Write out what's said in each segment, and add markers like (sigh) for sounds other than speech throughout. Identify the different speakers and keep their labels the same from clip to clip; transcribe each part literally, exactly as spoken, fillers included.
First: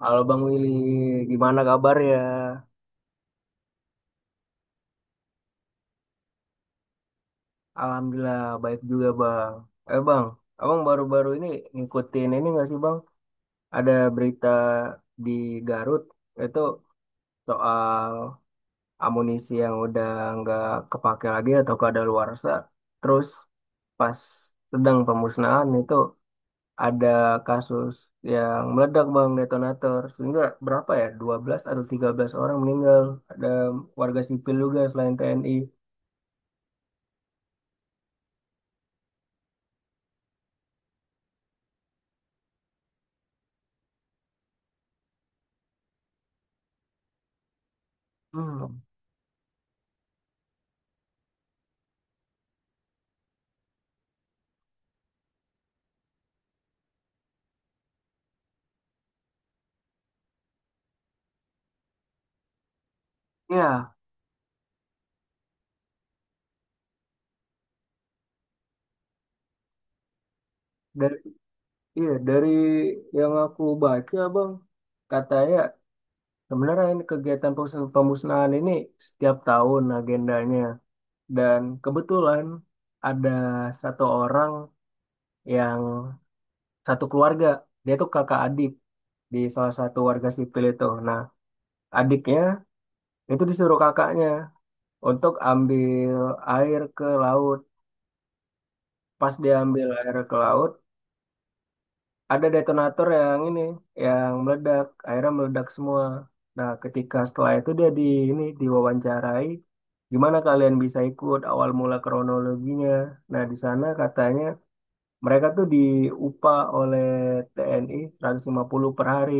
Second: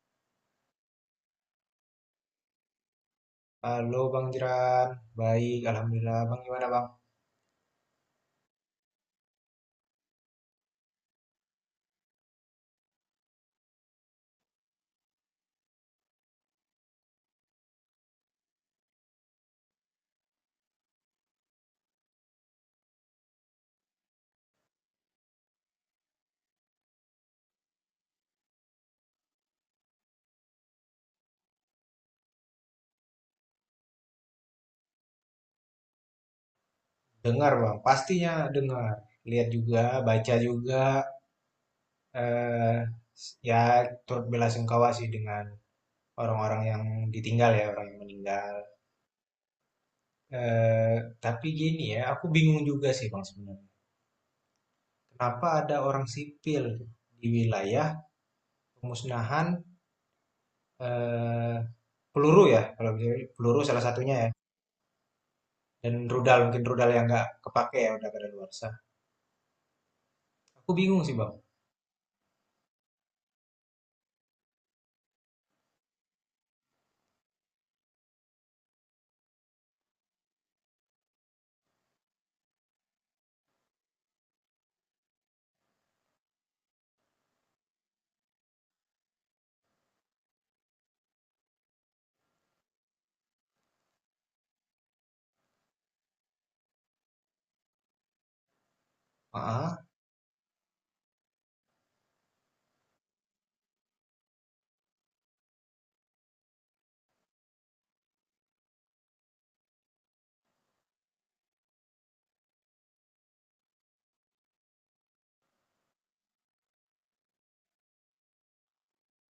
Speaker 1: Halo Bang Willy, gimana kabar ya?
Speaker 2: Halo Bang Jeran, baik Alhamdulillah. Bang gimana Bang?
Speaker 1: Alhamdulillah baik juga Bang. Eh Bang, Abang baru-baru ini ngikutin ini nggak sih Bang? Ada berita di Garut itu soal amunisi yang udah nggak kepake lagi atau kadaluarsa. Terus pas sedang pemusnahan itu ada kasus yang meledak Bang detonator. Sehingga berapa ya? Dua belas atau tiga belas orang meninggal. Ada warga sipil juga selain T N I.
Speaker 2: Dengar Bang, pastinya dengar. Lihat juga, baca juga. Eh, ya turut bela sungkawa sih dengan orang-orang yang ditinggal ya, orang yang meninggal.
Speaker 1: Hmm.
Speaker 2: Eh, tapi gini ya, aku bingung juga sih Bang sebenarnya. Kenapa ada orang sipil di wilayah pemusnahan, eh, peluru ya, kalau bisa peluru salah
Speaker 1: Iya,
Speaker 2: satunya ya. Dan rudal, mungkin rudal yang nggak kepake ya, udah kadaluarsa. Aku bingung sih
Speaker 1: dari
Speaker 2: Bang.
Speaker 1: iya, dari yang aku baca, Bang, katanya sebenarnya ini kegiatan pemus- pemusnahan ini setiap tahun agendanya, dan kebetulan ada satu orang yang satu keluarga, dia tuh kakak adik di salah satu warga sipil itu. Nah, adiknya itu disuruh kakaknya untuk ambil air ke laut. Pas dia
Speaker 2: Ah,
Speaker 1: ambil air ke laut, ada detonator yang ini yang meledak akhirnya meledak semua. Nah, ketika setelah itu dia di ini diwawancarai gimana kalian bisa ikut awal mula kronologinya, nah di sana katanya mereka tuh diupah oleh T N I seratus lima puluh per hari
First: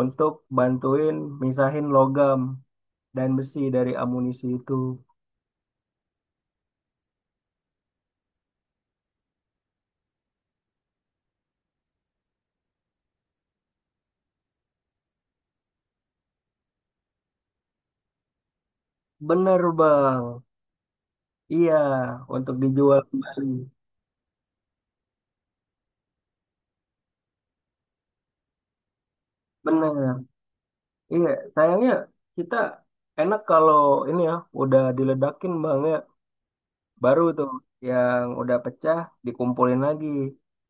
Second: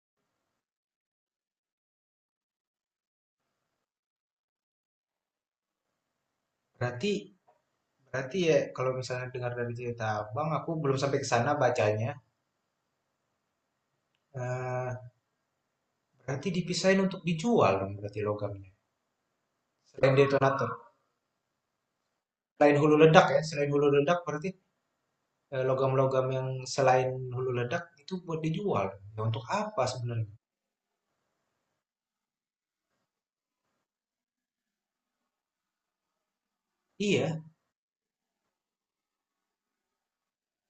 Speaker 1: untuk bantuin misahin logam dan besi dari amunisi itu.
Speaker 2: Berarti berarti ya kalau misalnya dengar dari cerita Abang, aku belum sampai ke sana bacanya. Eh, berarti dipisahin untuk dijual dong berarti logamnya.
Speaker 1: Bener
Speaker 2: Selain
Speaker 1: bang.
Speaker 2: detonator,
Speaker 1: Iya, untuk
Speaker 2: selain hulu
Speaker 1: dijual
Speaker 2: ledak ya,
Speaker 1: kembali.
Speaker 2: selain hulu ledak berarti, eh, logam-logam yang selain hulu ledak itu buat dijual. Ya, untuk apa
Speaker 1: Bener.
Speaker 2: sebenarnya?
Speaker 1: Iya, sayangnya kita enak kalau ini ya, udah diledakin bang ya, baru
Speaker 2: Iya.
Speaker 1: tuh yang udah pecah dikumpulin lagi.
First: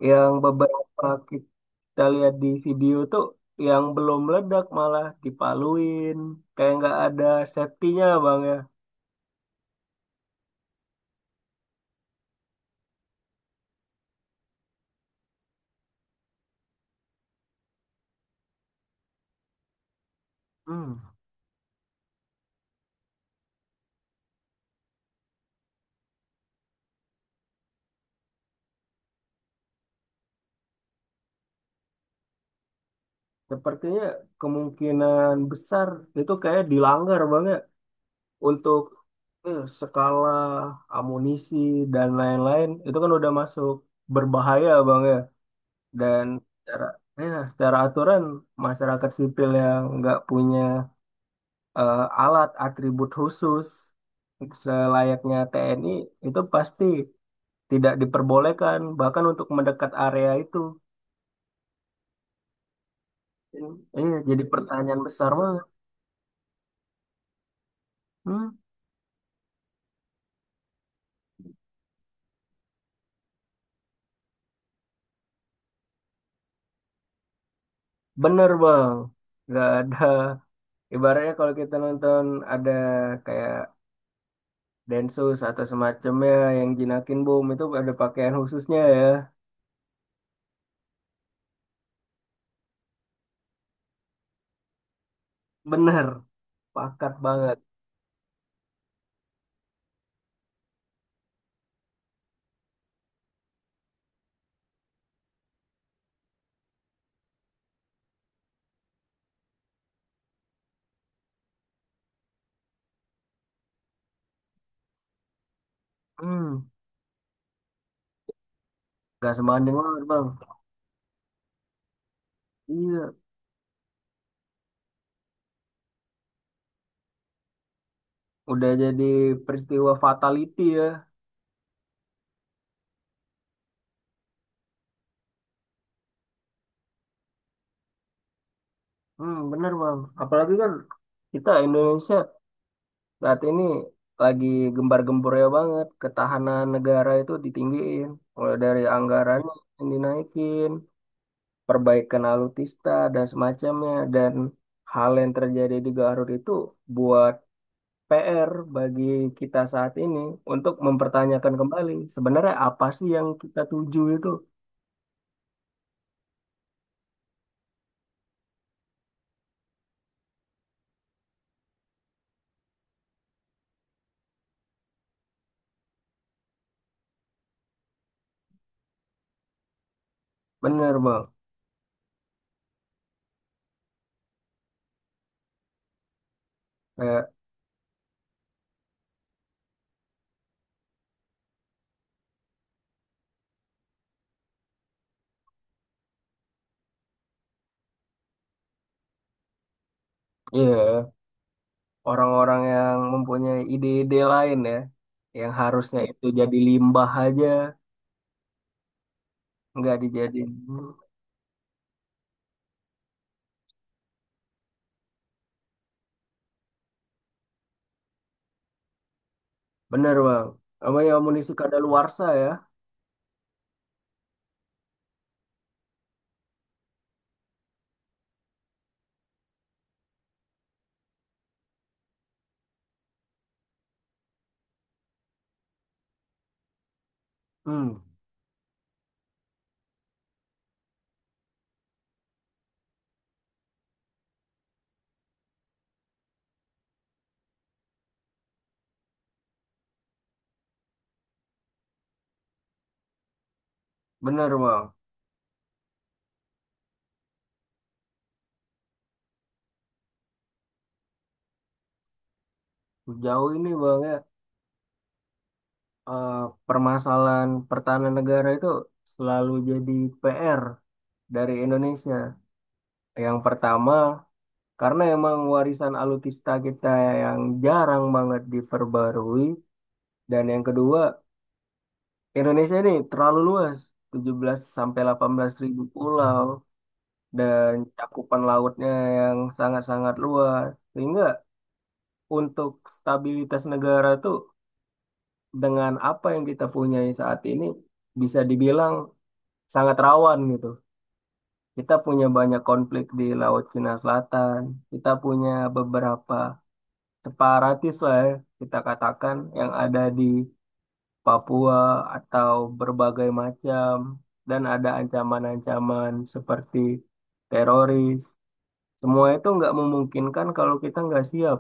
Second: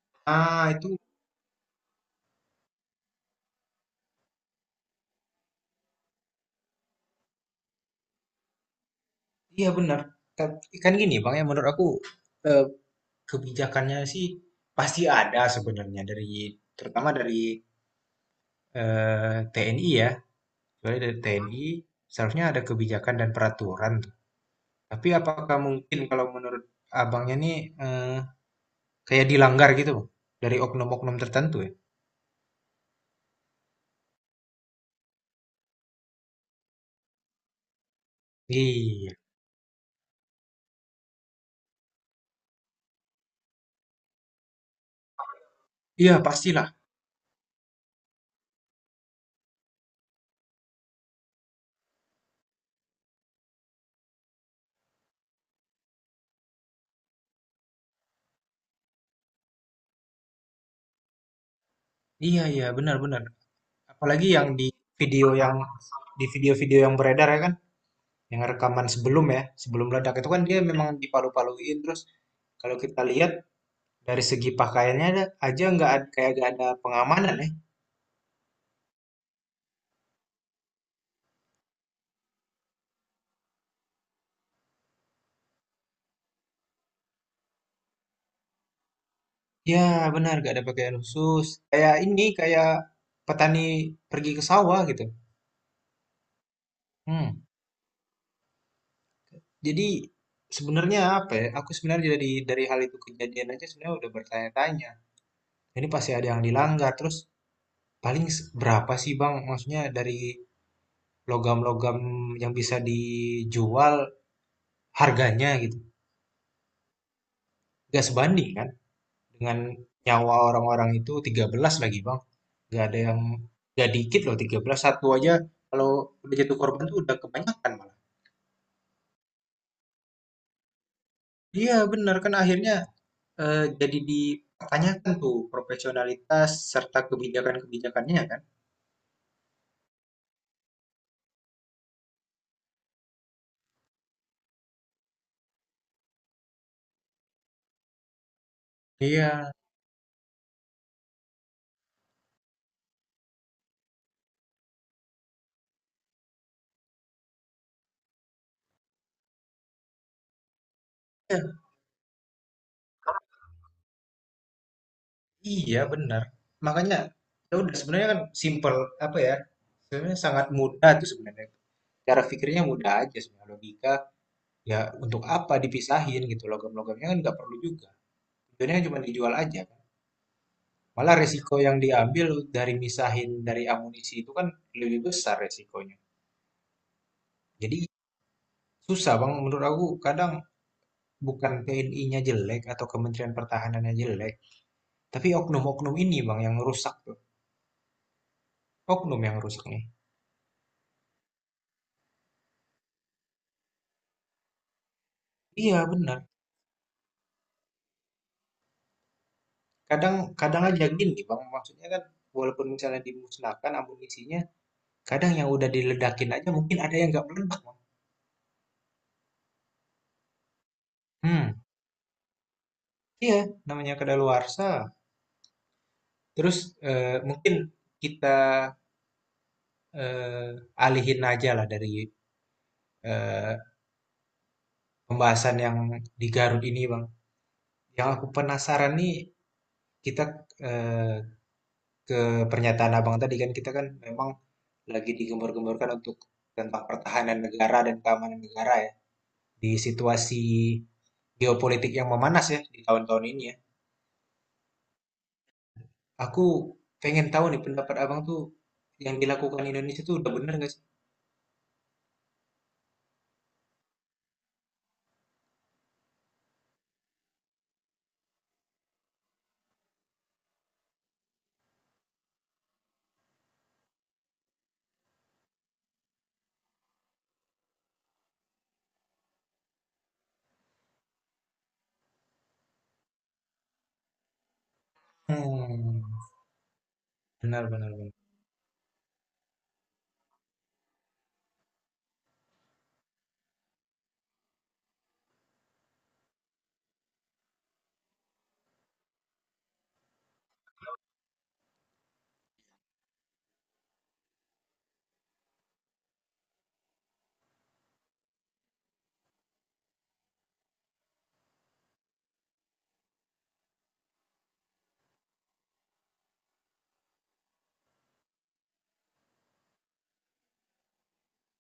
Speaker 1: Yang
Speaker 2: Ah, itu
Speaker 1: beberapa kita lihat di video tuh, yang belum meledak malah dipaluin, kayak nggak ada safety-nya bang ya.
Speaker 2: iya benar. Kan, kan gini Bang ya menurut aku, eh, kebijakannya sih pasti ada sebenarnya dari, terutama dari eh, T N I ya.
Speaker 1: Hmm,
Speaker 2: Kecuali dari T N I, seharusnya ada kebijakan dan peraturan. Tapi apakah mungkin kalau menurut abangnya nih, eh, kayak dilanggar gitu Bang? Dari oknum-oknum tertentu ya?
Speaker 1: Sepertinya kemungkinan besar itu kayak dilanggar bang ya untuk
Speaker 2: Iya,
Speaker 1: eh, skala amunisi dan lain-lain itu kan udah masuk berbahaya bang ya.
Speaker 2: iya
Speaker 1: Dan
Speaker 2: pastilah.
Speaker 1: secara, ya, secara aturan masyarakat sipil yang nggak punya eh, alat atribut khusus selayaknya T N I itu pasti tidak diperbolehkan bahkan untuk mendekat area itu.
Speaker 2: Iya iya benar-benar.
Speaker 1: Iya,
Speaker 2: Apalagi
Speaker 1: jadi
Speaker 2: yang di
Speaker 1: pertanyaan
Speaker 2: video
Speaker 1: besar
Speaker 2: yang
Speaker 1: banget.
Speaker 2: di video-video yang beredar ya kan, yang
Speaker 1: Hmm,
Speaker 2: rekaman sebelum ya, sebelum ledak itu kan dia memang dipalu-paluin terus, kalau kita lihat dari segi pakaiannya, ada- aja nggak ad- kayak nggak ada pengamanan ya.
Speaker 1: bener bang. Nggak ada, ibaratnya kalau kita nonton ada kayak Densus atau semacamnya yang jinakin bom itu ada pakaian khususnya ya.
Speaker 2: Ya, benar, gak ada pakaian khusus. Kayak ini, kayak petani pergi ke sawah gitu.
Speaker 1: Bener, pakat
Speaker 2: Hmm.
Speaker 1: banget.
Speaker 2: Jadi sebenarnya apa ya? Aku sebenarnya dari dari hal itu kejadian aja sebenarnya udah bertanya-tanya. Ini pasti ada yang dilanggar. Terus paling, s- berapa sih Bang? Maksudnya dari logam-logam yang bisa dijual harganya gitu.
Speaker 1: Hmm.
Speaker 2: Gak sebanding kan?
Speaker 1: Gak
Speaker 2: Dengan
Speaker 1: sebanding banget bang.
Speaker 2: nyawa orang-orang itu, tiga belas lagi Bang. Nggak ada
Speaker 1: Iya,
Speaker 2: yang, nggak dikit loh tiga belas satu aja, kalau udah jatuh korban tuh udah kebanyakan malah.
Speaker 1: udah jadi peristiwa fatality ya.
Speaker 2: Iya benar kan, akhirnya eh, jadi dipertanyakan tuh profesionalitas serta kebijakan-kebijakannya kan.
Speaker 1: Hmm, bener bang. Apalagi kan kita Indonesia saat ini lagi gembar-gembornya banget. Ketahanan negara itu ditinggiin. Mulai dari
Speaker 2: Iya,
Speaker 1: anggarannya yang dinaikin, perbaikan alutsista dan semacamnya. Dan hal yang terjadi di Garut itu buat P R bagi kita saat ini untuk mempertanyakan
Speaker 2: iya,
Speaker 1: kembali sebenarnya apa sih yang kita tuju itu.
Speaker 2: iya benar. Makanya ya udah sebenarnya kan simple, apa ya, sebenarnya sangat mudah tuh sebenarnya, cara pikirnya mudah aja sebenarnya, logika. Ya untuk apa dipisahin gitu logam-logamnya, kan nggak perlu juga. Tujuannya cuma dijual aja kan.
Speaker 1: Bener
Speaker 2: Malah
Speaker 1: bang,
Speaker 2: resiko yang diambil dari misahin dari amunisi itu kan lebih besar resikonya.
Speaker 1: kayak
Speaker 2: Jadi susah Bang menurut aku, kadang bukan T N I-nya jelek atau Kementerian Pertahanannya jelek, tapi oknum-oknum ini Bang yang rusak tuh. Oknum yang rusak nih.
Speaker 1: iya, orang-orang yang mempunyai ide-ide lain ya, yang
Speaker 2: Iya
Speaker 1: harusnya itu
Speaker 2: benar.
Speaker 1: jadi limbah aja, nggak
Speaker 2: Kadang
Speaker 1: dijadiin.
Speaker 2: kadang aja gini Bang, maksudnya kan walaupun misalnya dimusnahkan amunisinya, kadang yang udah diledakin aja mungkin ada yang nggak meledak Bang.
Speaker 1: Bener bang, apa ya amunisi
Speaker 2: Hmm,
Speaker 1: kadaluarsa ya?
Speaker 2: iya namanya kedaluarsa. Terus eh, mungkin kita eh, alihin aja lah dari eh, pembahasan yang di Garut ini, Bang.
Speaker 1: Hmm,
Speaker 2: Yang aku penasaran nih, kita, eh, ke pernyataan Abang tadi kan, kita kan memang lagi digembar-gemborkan untuk tentang pertahanan negara dan keamanan negara ya, di situasi geopolitik yang memanas ya di tahun-tahun ini ya.
Speaker 1: bener bang.
Speaker 2: Aku pengen tahu nih pendapat Abang tuh yang dilakukan Indonesia tuh udah bener nggak sih?
Speaker 1: Jauh ini bang ya, eh, permasalahan pertahanan negara itu selalu jadi P R dari Indonesia. Yang pertama, karena emang warisan alutsista kita yang jarang banget diperbarui, dan yang kedua, Indonesia ini terlalu luas, tujuh belas sampai delapan belas ribu
Speaker 2: Hmm,
Speaker 1: pulau,
Speaker 2: benar
Speaker 1: dan
Speaker 2: benar benar.
Speaker 1: cakupan lautnya yang sangat-sangat luas. Sehingga untuk stabilitas negara itu dengan apa yang kita punyai saat ini bisa dibilang sangat rawan gitu. Kita punya banyak konflik di Laut Cina Selatan, kita punya beberapa separatis lah ya, kita katakan yang ada di Papua atau berbagai macam, dan ada ancaman-ancaman seperti teroris. Semua itu nggak memungkinkan kalau kita nggak siap.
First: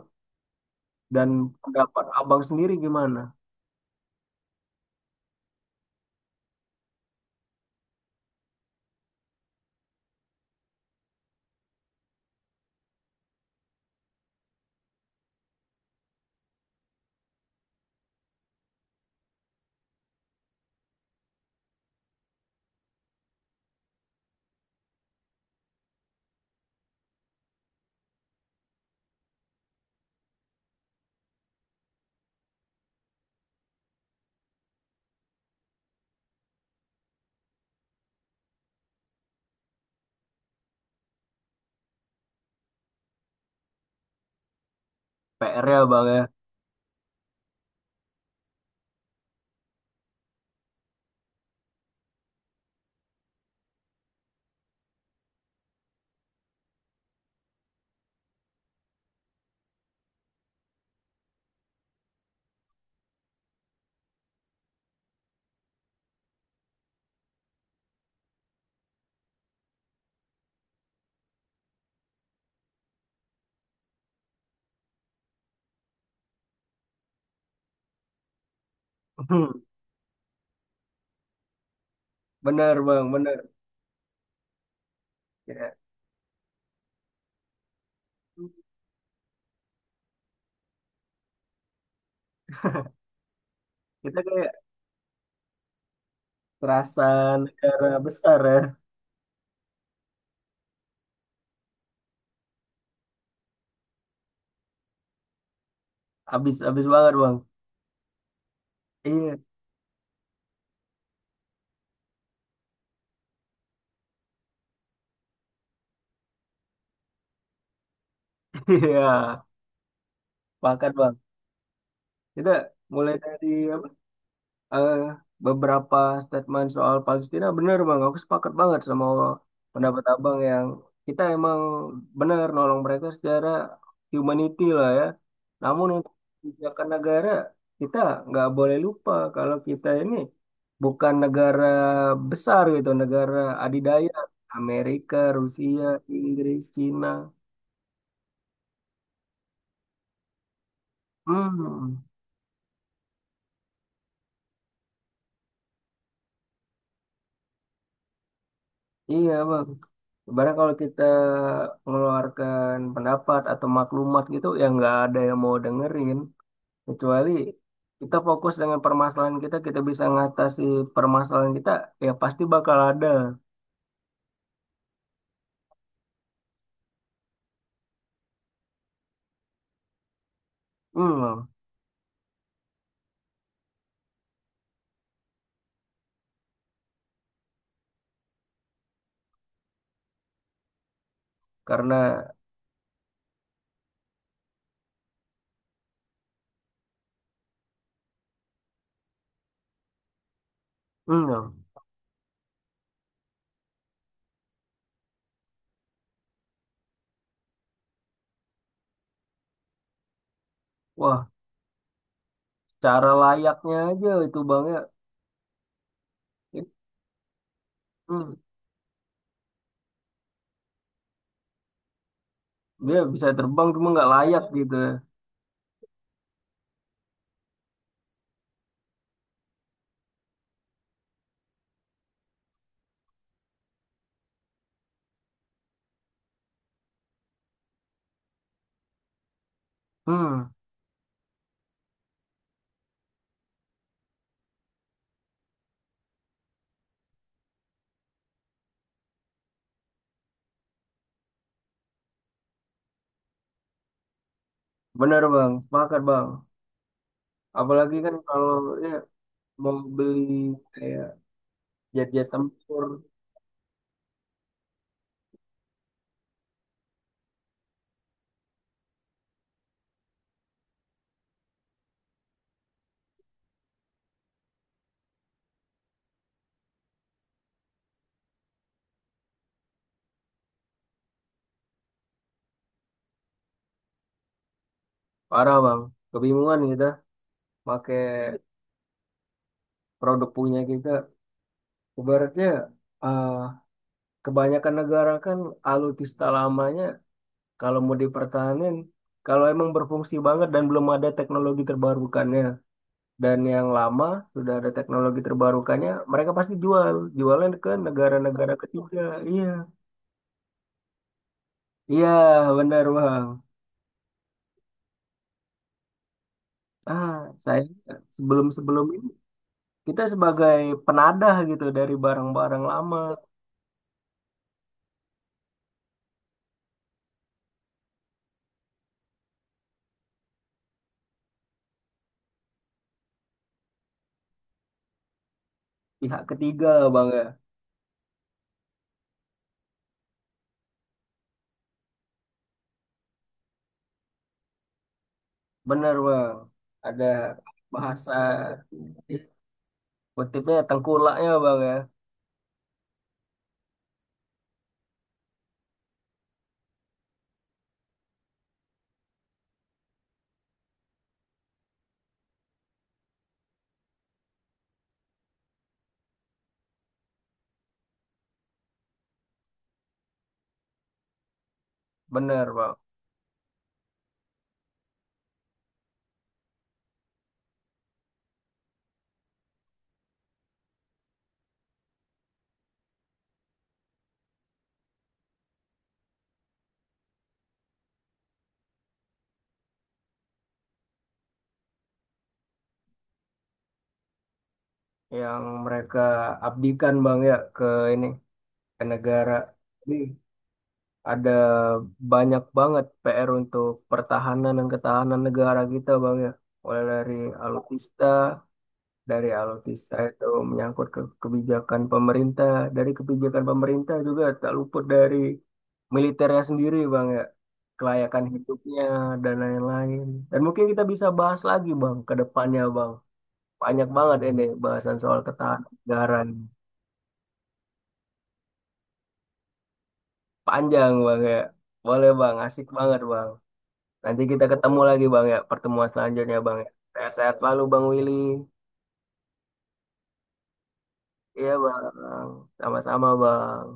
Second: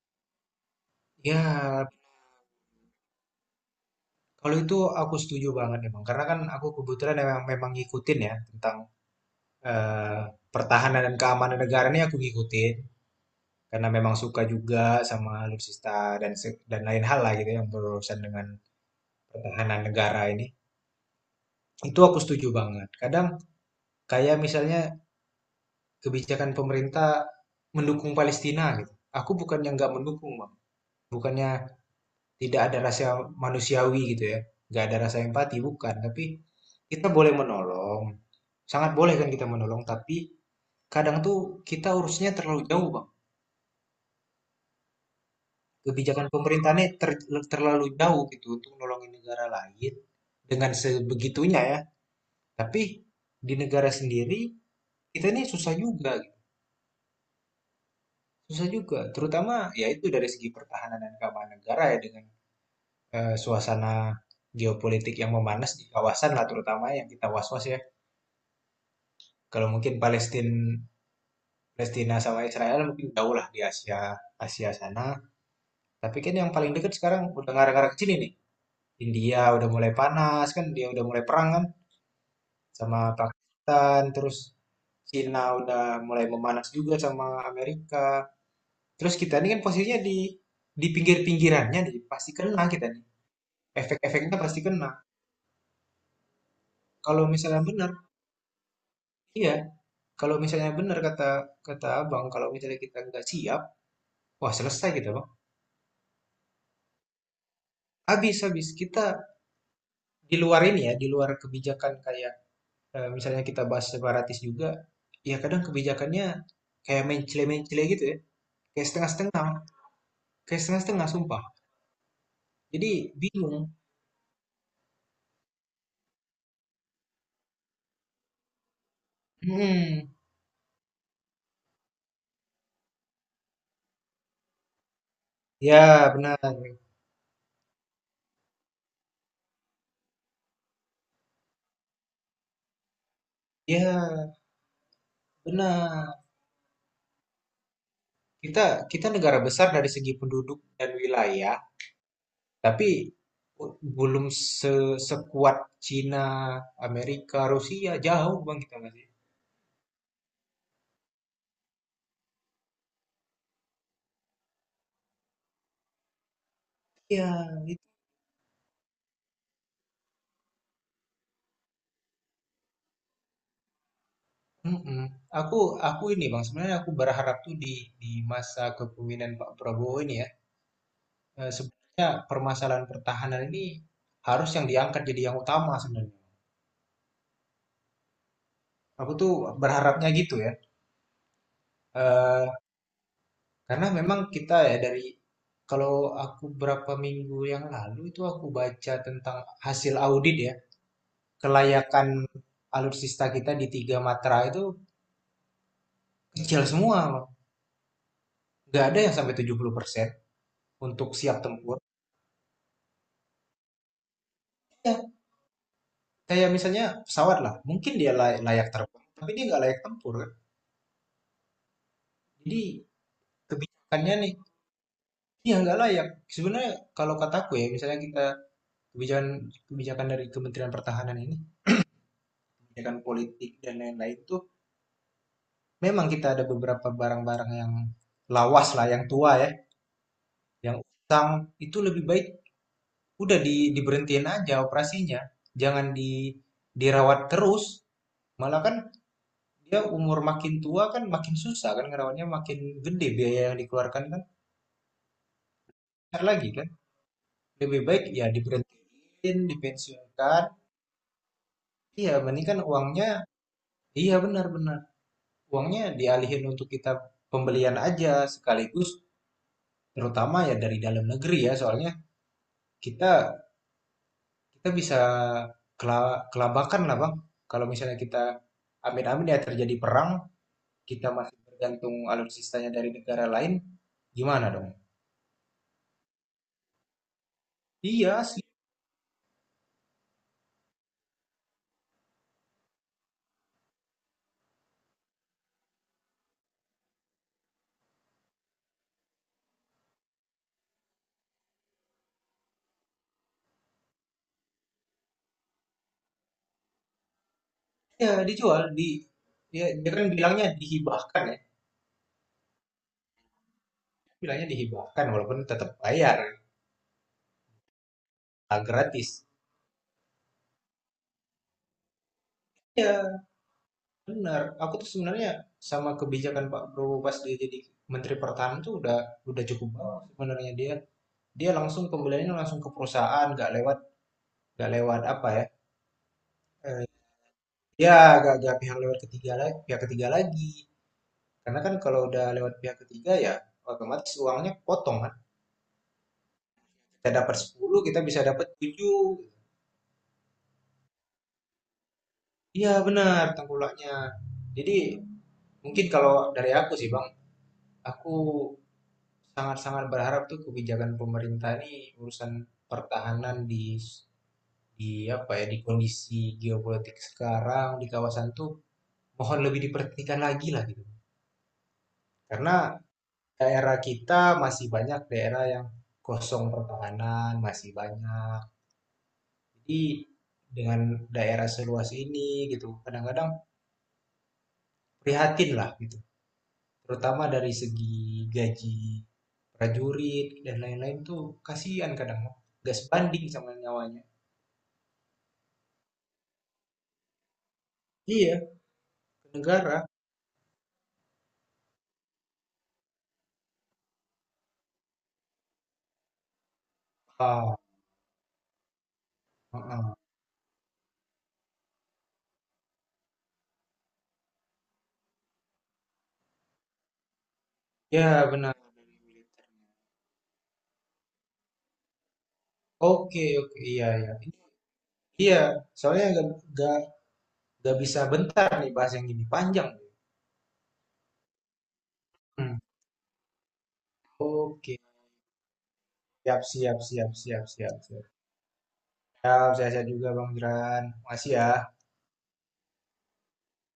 Speaker 1: Dan
Speaker 2: Ya.
Speaker 1: pendapat abang sendiri gimana?
Speaker 2: Kalau itu aku setuju banget emang, karena kan aku kebetulan memang, memang ngikutin ya tentang, eh, pertahanan dan keamanan negara ini aku ngikutin karena memang suka juga sama alutsista dan se- dan lain hal lah gitu yang berurusan dengan pertahanan negara ini. Itu aku setuju banget. Kadang kayak misalnya kebijakan pemerintah mendukung Palestina gitu. Aku bukannya nggak mendukung, Bang. Bukannya tidak ada rasa manusiawi gitu ya, nggak ada rasa empati, bukan. Tapi kita boleh menolong, sangat boleh kan kita menolong, tapi kadang tuh kita urusnya terlalu jauh, Bang.
Speaker 1: P R-nya bang ya.
Speaker 2: Kebijakan pemerintahnya ter- terlalu jauh gitu untuk nolongin negara lain dengan sebegitunya ya. Tapi di negara sendiri kita ini susah juga, gitu. Susah juga. Terutama ya itu dari segi pertahanan dan keamanan negara ya, dengan eh, suasana geopolitik yang memanas di kawasan lah, terutama yang kita was-was ya. Kalau mungkin Palestina Palestina sama Israel mungkin jauh lah di Asia Asia sana. Tapi kan yang paling dekat sekarang udah ngarah-ngarah ke sini nih. India
Speaker 1: (laughs)
Speaker 2: udah mulai panas kan, dia udah mulai perang kan
Speaker 1: Bener
Speaker 2: sama
Speaker 1: bang, bener.
Speaker 2: Pakistan, terus Cina
Speaker 1: Ya,
Speaker 2: udah mulai memanas juga sama Amerika. Terus kita ini kan posisinya di di pinggir-pinggirannya nih, pasti kena kita nih.
Speaker 1: kita
Speaker 2: Efek-efeknya
Speaker 1: kayak
Speaker 2: pasti kena.
Speaker 1: terasa
Speaker 2: Kalau misalnya benar,
Speaker 1: negara besar ya.
Speaker 2: iya. Kalau misalnya benar kata kata Abang, kalau misalnya kita nggak siap, wah selesai kita Bang.
Speaker 1: Abis-abis banget bang.
Speaker 2: Habis habis kita
Speaker 1: Iya,
Speaker 2: di luar ini ya, di luar kebijakan kayak, eh, misalnya kita bahas separatis juga, ya kadang kebijakannya kayak mencele-mencele gitu ya,
Speaker 1: (laughs)
Speaker 2: kayak
Speaker 1: iya,
Speaker 2: setengah-setengah, kayak
Speaker 1: pakat
Speaker 2: setengah-setengah
Speaker 1: bang.
Speaker 2: sumpah.
Speaker 1: Kita
Speaker 2: Jadi
Speaker 1: mulai dari
Speaker 2: bingung.
Speaker 1: apa? eh, Beberapa statement soal Palestina, bener bang, aku sepakat banget sama pendapat
Speaker 2: Hmm,
Speaker 1: abang yang kita emang benar nolong mereka secara humanity lah ya, namun
Speaker 2: ya
Speaker 1: untuk
Speaker 2: benar,
Speaker 1: kebijakan negara kita, nggak boleh lupa kalau kita ini bukan negara besar gitu, negara adidaya
Speaker 2: ya
Speaker 1: Amerika, Rusia,
Speaker 2: benar.
Speaker 1: Inggris, Cina.
Speaker 2: Kita kita negara besar dari segi penduduk dan wilayah,
Speaker 1: Hmm,
Speaker 2: tapi belum se sekuat Cina, Amerika, Rusia, jauh Bang kita masih.
Speaker 1: iya bang. Sebenarnya kalau kita mengeluarkan pendapat atau maklumat gitu ya nggak ada yang mau dengerin, kecuali
Speaker 2: Ya.
Speaker 1: kita fokus dengan permasalahan kita, kita bisa ngatasi permasalahan kita, ya pasti bakal ada.
Speaker 2: Mhm. Aku aku ini Bang, sebenarnya aku berharap tuh di di masa kepemimpinan Pak Prabowo ini ya,
Speaker 1: Hmm.
Speaker 2: eh, sebenarnya permasalahan pertahanan ini harus yang diangkat jadi yang utama sebenarnya. Aku tuh berharapnya gitu ya.
Speaker 1: Karena.
Speaker 2: Eh, karena memang kita ya dari, kalau aku berapa minggu yang lalu itu aku baca tentang hasil audit ya,
Speaker 1: Hmm.
Speaker 2: kelayakan alutsista kita di tiga matra itu kecil semua, Bang. Nggak ada yang sampai tujuh puluh persen untuk
Speaker 1: Wah,
Speaker 2: siap tempur.
Speaker 1: cara layaknya aja itu bang ya.
Speaker 2: Ya, kayak
Speaker 1: It-
Speaker 2: misalnya pesawat lah mungkin dia
Speaker 1: hmm,
Speaker 2: lay- layak terbang tapi dia nggak layak tempur kan. Jadi
Speaker 1: Dia bisa terbang cuma nggak
Speaker 2: kebijakannya nih
Speaker 1: layak gitu ya.
Speaker 2: dia nggak layak sebenarnya, kalau kataku ya misalnya kita kebijakan kebijakan dari Kementerian Pertahanan ini, kebijakan politik dan lain-lain itu, memang kita ada beberapa barang-barang yang lawas lah yang tua ya
Speaker 1: Hmm,
Speaker 2: yang utang itu lebih baik udah di diberhentiin aja operasinya, jangan di dirawat terus, malah kan dia umur makin tua kan makin susah kan ngerawannya makin gede biaya yang dikeluarkan kan
Speaker 1: benar bang, sepakat
Speaker 2: besar
Speaker 1: bang,
Speaker 2: lagi kan, lebih
Speaker 1: apalagi
Speaker 2: baik
Speaker 1: kan
Speaker 2: ya
Speaker 1: kalau ya
Speaker 2: diberhentiin
Speaker 1: mau beli
Speaker 2: dipensiunkan.
Speaker 1: kayak
Speaker 2: Iya
Speaker 1: jet-jet
Speaker 2: mending kan
Speaker 1: tempur.
Speaker 2: uangnya. Iya benar-benar uangnya dialihin untuk kita pembelian aja sekaligus, terutama ya dari dalam negeri ya soalnya kita kita bisa kela- kelabakan lah Bang, kalau misalnya kita amin-amin ya terjadi perang kita masih bergantung alutsistanya dari negara lain, gimana dong.
Speaker 1: Parah bang, kebingungan kita pakai
Speaker 2: Iya,
Speaker 1: produk punya kita. Ibaratnya eh, kebanyakan negara kan alutsista lamanya kalau mau dipertahanin, kalau emang berfungsi banget dan belum ada teknologi terbarukannya, dan yang lama sudah ada teknologi terbarukannya, mereka pasti jual, jualnya ke
Speaker 2: ya
Speaker 1: negara-negara
Speaker 2: dijual di
Speaker 1: ketiga. Iya,
Speaker 2: ya dia kan bilangnya dihibahkan ya.
Speaker 1: iya benar bang.
Speaker 2: Bilangnya dihibahkan walaupun tetap bayar,
Speaker 1: Ah, saya
Speaker 2: nggak
Speaker 1: sebelum-sebelum ini
Speaker 2: gratis.
Speaker 1: kita sebagai penadah gitu dari barang-barang lama,
Speaker 2: Ya benar. Aku tuh sebenarnya sama kebijakan Pak Prabowo pas dia jadi Menteri Pertahanan tuh udah udah cukup banget sebenarnya dia. Dia langsung pembeliannya langsung ke perusahaan, nggak lewat, nggak lewat apa ya?
Speaker 1: pihak ketiga
Speaker 2: Eh,
Speaker 1: bang ya.
Speaker 2: ya nggak nggak pihak lewat ketiga lagi, pihak ketiga lagi. Karena kan kalau udah lewat pihak ketiga ya otomatis uangnya potong kan.
Speaker 1: Bener bang, ada
Speaker 2: Kita dapat sepuluh, kita
Speaker 1: bahasa
Speaker 2: bisa dapat tujuh.
Speaker 1: kutipnya tengkulaknya bang ya,
Speaker 2: Iya benar tengkulaknya. Jadi mungkin kalau dari aku sih Bang, aku sangat-sangat berharap tuh kebijakan pemerintah ini, urusan pertahanan di di apa ya, di kondisi geopolitik sekarang di kawasan tuh mohon lebih diperhatikan lagi lah gitu.
Speaker 1: bener
Speaker 2: Karena
Speaker 1: bang,
Speaker 2: daerah kita masih banyak daerah yang kosong pertahanan, masih banyak. Jadi dengan daerah seluas ini gitu, kadang-kadang prihatin lah gitu, terutama dari segi gaji prajurit dan lain-lain tuh kasihan kadang gas banding sama nyawanya.
Speaker 1: yang mereka abdikan bang ya ke ini
Speaker 2: Iya.
Speaker 1: ke negara.
Speaker 2: Negara.
Speaker 1: Ini ada banyak banget P R untuk pertahanan dan ketahanan negara kita bang ya, mulai dari
Speaker 2: Ah,
Speaker 1: alutsista, dari
Speaker 2: heeh.
Speaker 1: alutsista itu menyangkut ke kebijakan pemerintah, dari kebijakan pemerintah juga tak luput dari militernya sendiri bang ya, kelayakan
Speaker 2: Ya benar.
Speaker 1: hidupnya dan lain-lain. Dan mungkin kita bisa bahas lagi Bang ke depannya Bang.
Speaker 2: Oke, oke,
Speaker 1: Banyak
Speaker 2: iya, iya,
Speaker 1: banget ini bahasan soal
Speaker 2: iya soalnya
Speaker 1: ketahanan.
Speaker 2: gak, gak, gak bisa bentar nih bahas yang gini panjang.
Speaker 1: Panjang Bang ya. Boleh Bang,
Speaker 2: Hmm,
Speaker 1: asik banget Bang. Nanti kita
Speaker 2: oke.
Speaker 1: ketemu lagi Bang ya, pertemuan selanjutnya
Speaker 2: Siap
Speaker 1: Bang ya.
Speaker 2: siap siap
Speaker 1: Sehat-sehat
Speaker 2: siap
Speaker 1: selalu
Speaker 2: siap
Speaker 1: Bang
Speaker 2: siap.
Speaker 1: Willy.
Speaker 2: Siap saya juga Bang Jiran, makasih
Speaker 1: Iya
Speaker 2: ya.
Speaker 1: Bang, sama-sama Bang.